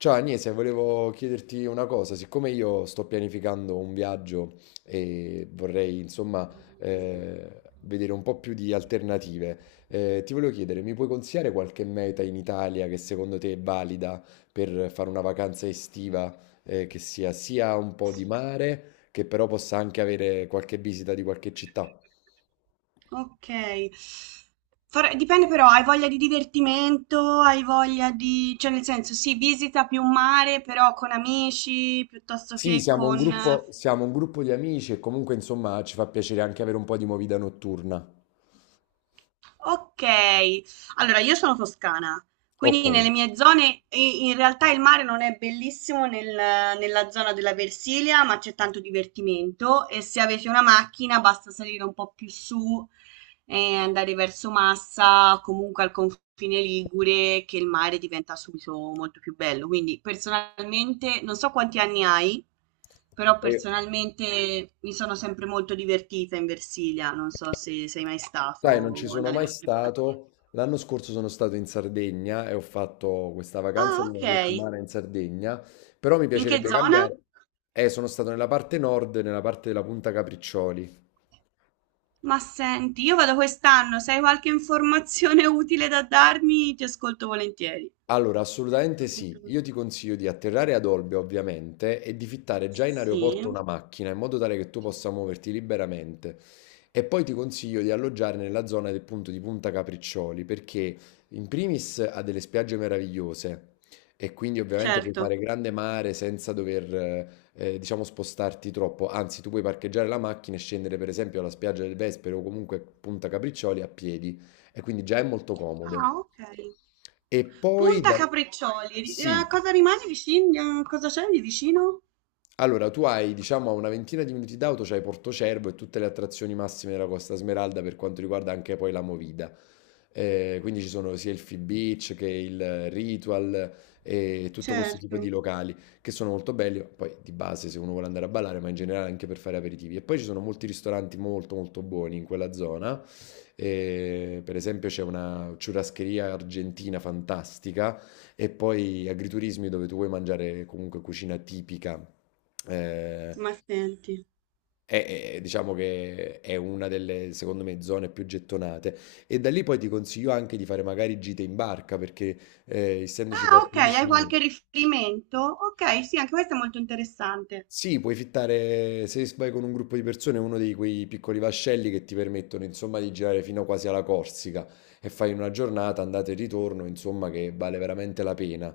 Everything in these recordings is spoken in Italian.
Ciao Agnese, volevo chiederti una cosa, siccome io sto pianificando un viaggio e vorrei insomma vedere un po' più di alternative, ti volevo chiedere, mi puoi consigliare qualche meta in Italia che secondo te è valida per fare una vacanza estiva che sia un po' di mare, che però possa anche avere qualche visita di qualche città? Ok. Dipende però, hai voglia di divertimento, hai voglia di, cioè nel senso, sì, visita più un mare, però con amici, piuttosto Sì, che con. Siamo un gruppo di amici e comunque insomma ci fa piacere anche avere un po' di movida notturna. Ok, allora io sono toscana, Ok. quindi nelle mie zone in realtà il mare non è bellissimo nella zona della Versilia, ma c'è tanto divertimento e se avete una macchina basta salire un po' più su e da verso Massa, comunque al confine Ligure, che il mare diventa subito molto più bello. Quindi personalmente, non so quanti anni hai, però E- personalmente mi sono sempre molto divertita in Versilia, non so se sei mai Sai, non ci stato sono dalle mai nostre parti. stato. L'anno scorso sono stato in Sardegna e ho fatto questa vacanza Ah, di ok. una settimana in Sardegna, però mi In che piacerebbe zona? cambiare. Sono stato nella parte nord, nella parte della Punta Capriccioli. Ma senti, io vado quest'anno, se hai qualche informazione utile da darmi, ti ascolto volentieri. Allora, assolutamente sì. Molto- Io ti consiglio di atterrare ad Olbia, ovviamente, e di fittare già in aeroporto Sì, una macchina in modo tale che tu possa muoverti liberamente. E poi ti consiglio di alloggiare nella zona del punto di Punta Capriccioli, perché in primis ha delle spiagge meravigliose e quindi ovviamente puoi certo. fare grande mare senza dover, diciamo, spostarti troppo. Anzi, tu puoi parcheggiare la macchina e scendere, per esempio, alla spiaggia del Vespero o comunque Punta Capriccioli a piedi e quindi già è molto comodo. Ah, ok. E poi Punta da... Capriccioli. Sì, A cosa rimane vicino? A cosa c'è di vicino? allora, tu hai, diciamo, a una ventina di minuti d'auto, c'hai Portocervo e tutte le attrazioni massime della Costa Smeralda per quanto riguarda anche poi la movida. Quindi ci sono sia il Free Beach che il Ritual e tutto questo Certo, tipo di locali che sono molto belli, poi di base se uno vuole andare a ballare, ma in generale anche per fare aperitivi. E poi ci sono molti ristoranti molto molto buoni in quella zona. Per esempio c'è una churrascheria argentina fantastica e poi agriturismi dove tu vuoi mangiare comunque cucina tipica. Eh, ma senti. Diciamo che è una delle, secondo me, zone più gettonate. E da lì poi ti consiglio anche di fare magari gite in barca perché, essendoci Ah, ok, porti hai qualche vicini. riferimento? Ok, sì, anche questo è molto interessante. Sì, puoi fittare, se vai con un gruppo di persone, uno di quei piccoli vascelli che ti permettono, insomma, di girare fino quasi alla Corsica e fai una giornata, andata e ritorno, insomma, che vale veramente la pena.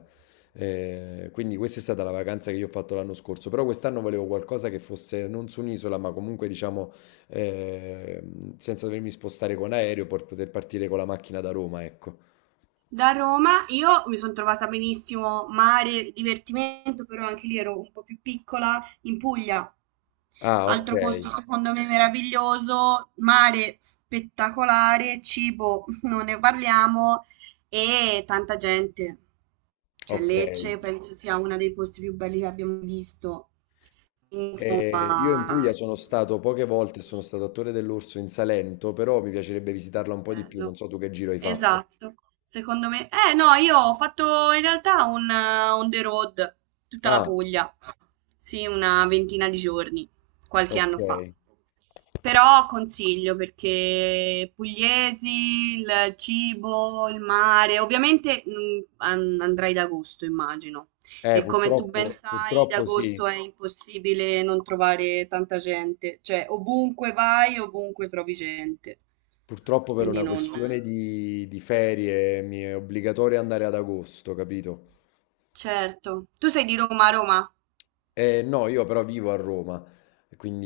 Quindi questa è stata la vacanza che io ho fatto l'anno scorso, però quest'anno volevo qualcosa che fosse non su un'isola, ma comunque, diciamo, eh, senza dovermi spostare con aereo per poter partire con la macchina da Roma, ecco. Da Roma io mi sono trovata benissimo, mare, divertimento, però anche lì ero un po' più piccola, in Puglia. Ah, ok, Altro posto secondo me meraviglioso, mare spettacolare, cibo, non ne parliamo e tanta gente. Cioè ok. Lecce penso sia uno dei posti più belli che abbiamo visto. Io in Insomma, Puglia sono stato poche volte, sono stato a consiglio. Torre dell'Orso in Salento, però mi piacerebbe visitarla un po' di più. Non Bello. so tu che giro hai fatto. Esatto. Secondo me. Eh no, io ho fatto in realtà un on the road, tutta la Ah, Puglia. Sì, una ventina di giorni, qualche ok. anno fa. Però consiglio perché pugliesi, il cibo, il mare, ovviamente andrai ad agosto, immagino. E come tu ben purtroppo, sai, ad purtroppo sì. agosto è impossibile non trovare tanta gente, cioè ovunque vai, ovunque trovi gente. Purtroppo per Quindi una non. questione di ferie mi è obbligatorio andare ad agosto, capito? Certo. Tu sei di Roma, Roma? No, io però vivo a Roma,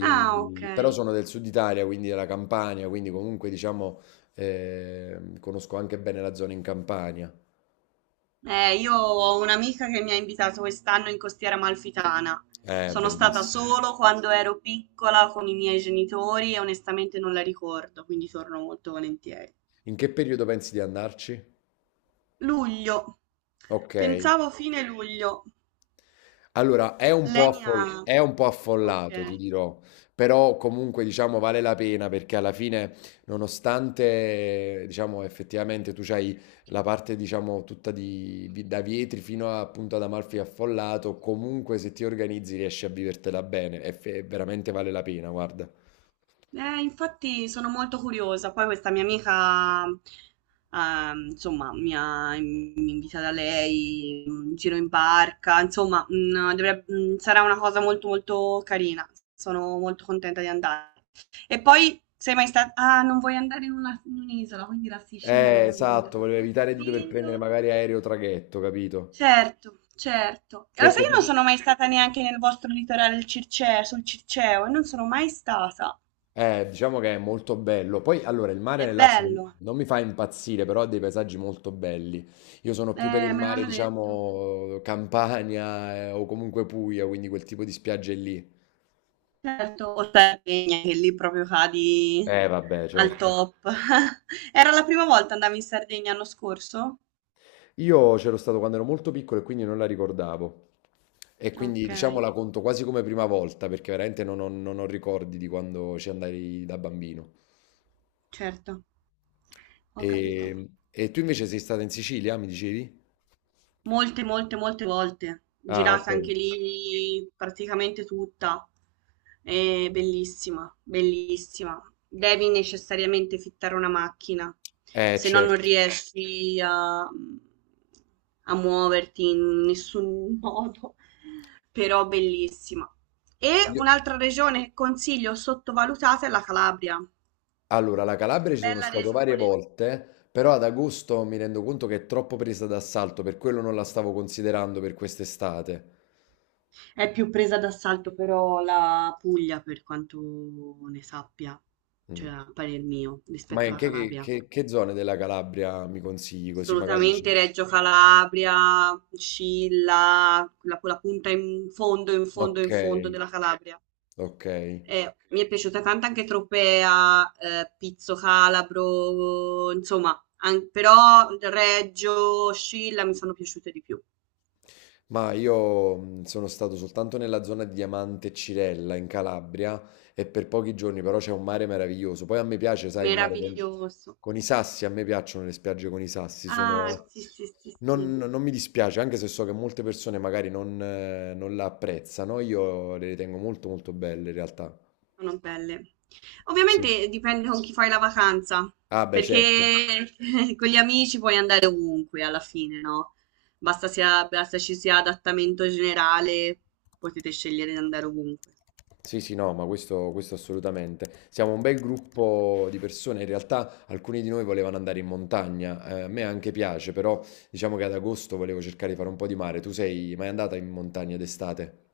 Ah, però ok. sono del sud Italia, quindi della Campania, quindi comunque diciamo conosco anche bene la zona in Campania. Io ho un'amica che mi ha invitato quest'anno in Costiera Amalfitana. Sono stata Bellissimo. solo quando ero piccola con i miei genitori e onestamente non la ricordo, quindi torno molto volentieri. In che periodo pensi di andarci? Luglio. Ok, Pensavo fine luglio. allora è un po' Lei mi ha. è un po' Ok. affollato, ti dirò, però comunque diciamo vale la pena perché alla fine, nonostante diciamo effettivamente tu c'hai la parte diciamo tutta di, da Vietri fino a, appunto ad Amalfi affollato, comunque se ti organizzi riesci a vivertela bene e veramente vale la pena, guarda. Infatti sono molto curiosa. Poi questa mia amica, insomma, mi è invitata lei, un giro in barca, insomma, sarà una cosa molto molto carina. Sono molto contenta di andare. E poi sei mai stata. Ah, non vuoi andare in un'isola, quindi la Sicilia non te Esatto, la volevo evitare di dover prendere consiglio. magari aereo o traghetto, capito? Certo, certo. E lo sai, Perché io non tu, sono mai stata neanche nel vostro litorale il Circeo, sul Circeo, e non sono mai stata. Diciamo che è molto bello. Poi, allora, il mare È nel Lazio non, bello. non mi fa impazzire, però ha dei paesaggi molto belli. Io sono più per il Me mare, l'hanno detto. diciamo, Campania, o comunque Puglia, quindi quel tipo di spiagge lì. Certo, o Sardegna, che lì proprio cadi Vabbè, al certo. top. Era la prima volta andavi in Sardegna l'anno scorso? Io c'ero stato quando ero molto piccolo e quindi non la ricordavo. E quindi, Ok, diciamo, la conto quasi come prima volta, perché veramente non ho ricordi di quando ci andai da bambino. certo, ho capito. E tu invece sei stata in Sicilia, mi dicevi? Molte, molte, molte volte. Ah, ok. Girata anche lì praticamente tutta. È bellissima, bellissima. Devi necessariamente fittare una macchina, se no non Certo. riesci a, muoverti in nessun modo. Però bellissima. E Io- un'altra regione che consiglio sottovalutata è la Calabria. Allora, la Calabria ci sono Bella stato varie regione. volte, però ad agosto mi rendo conto che è troppo presa d'assalto, per quello non la stavo considerando per quest'estate. È più presa d'assalto però la Puglia per quanto ne sappia, cioè Mm. a parer mio, Ma rispetto in alla che, che, Calabria. che che zone della Calabria mi consigli così magari ci... Assolutamente Reggio Calabria, Scilla, quella, quella punta in fondo, in fondo, Ok, in fondo della Calabria. ok. Mi è piaciuta tanto anche Tropea, Pizzo Calabro, insomma, an- però Reggio, Scilla mi sono piaciute di più. Ma io sono stato soltanto nella zona di Diamante e Cirella in Calabria e per pochi giorni, però c'è un mare meraviglioso. Poi a me piace, sai, il mare Meraviglioso. con i sassi, a me piacciono le spiagge con i sassi, Ah, sono... sì, sì, sì, non, sì. non mi dispiace, anche se so che molte persone magari non, non la apprezzano, io le ritengo molto molto belle in realtà. Sono belle. Sì. Ovviamente dipende con chi fai la vacanza, Ah, beh, certo. perché con gli amici puoi andare ovunque alla fine, no? Basta, sia, basta ci sia adattamento generale, potete scegliere di andare ovunque. Sì, sì, no, ma questo assolutamente. Siamo un bel gruppo di persone, in realtà alcuni di noi volevano andare in montagna, a me anche piace, però diciamo che ad agosto volevo cercare di fare un po' di mare. Tu sei mai andata in montagna d'estate?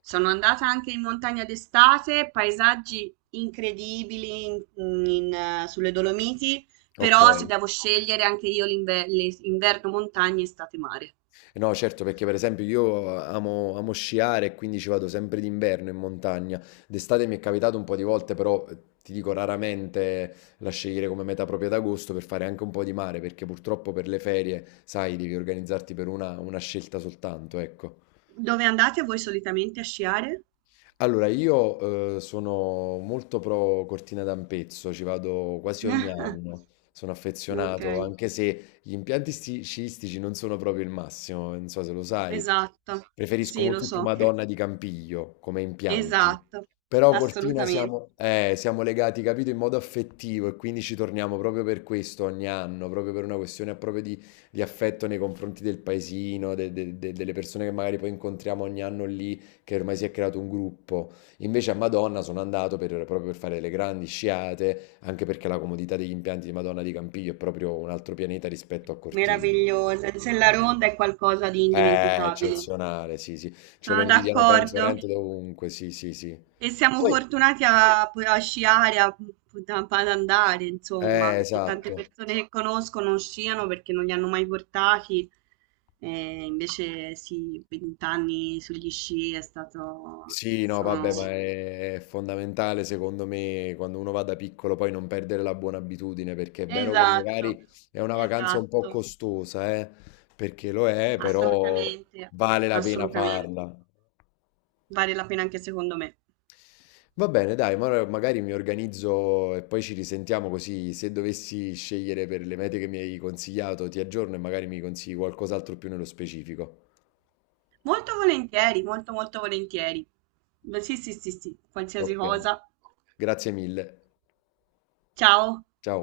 Sono andata anche in montagna d'estate, paesaggi incredibili sulle Dolomiti, Ok. però se devo scegliere anche io inverno montagna, estate mare. No, certo, perché per esempio io amo sciare e quindi ci vado sempre d'inverno in montagna. D'estate mi è capitato un po' di volte, però ti dico raramente la scegliere come meta propria d'agosto per fare anche un po' di mare, perché purtroppo per le ferie, sai, devi organizzarti per una scelta soltanto, ecco. Dove andate voi solitamente a sciare? Allora, io sono molto pro Cortina d'Ampezzo, ci vado quasi ogni anno, sono Ok. affezionato, anche se gli impianti sciistici non sono proprio il massimo, non so se lo sai, Esatto, preferisco sì, lo molto più so, Madonna di Campiglio come impianti, esatto, però Cortina assolutamente, siamo, siamo legati, capito, in modo affettivo e quindi ci torniamo proprio per questo ogni anno, proprio per una questione proprio di affetto nei confronti del paesino, delle persone che magari poi incontriamo ogni anno lì che ormai si è creato un gruppo. Invece a Madonna sono andato proprio per fare le grandi sciate, anche perché la comodità degli impianti di Madonna di Campiglio è proprio un altro pianeta rispetto a Cortina. meravigliosa. Se la ronda è qualcosa di È indimenticabile. eccezionale, sì, sì. Ce lo Sono invidiano, penso, d'accordo. veramente dovunque, sì, sì, sì. E siamo Poi, fortunati a, sciare, a, ad andare, insomma, perché tante esatto. persone che conosco non sciano perché non li hanno mai portati. E invece sì, vent'anni sugli sci è stato. Sì, no, Sono. vabbè, ma è fondamentale secondo me quando uno va da piccolo poi non perdere la buona abitudine, perché è vero che Esatto, magari è una vacanza un po' esatto. costosa, perché lo è, però Assolutamente, vale la pena assolutamente. farla. Vale la pena anche secondo me. Va bene, dai, ma ora magari mi organizzo e poi ci risentiamo così se dovessi scegliere per le mete che mi hai consigliato, ti aggiorno e magari mi consigli qualcos'altro più nello specifico. Molto volentieri, molto molto volentieri. Beh, sì, sì, sì, sì, qualsiasi Ok, cosa. grazie mille. Ciao. Ciao.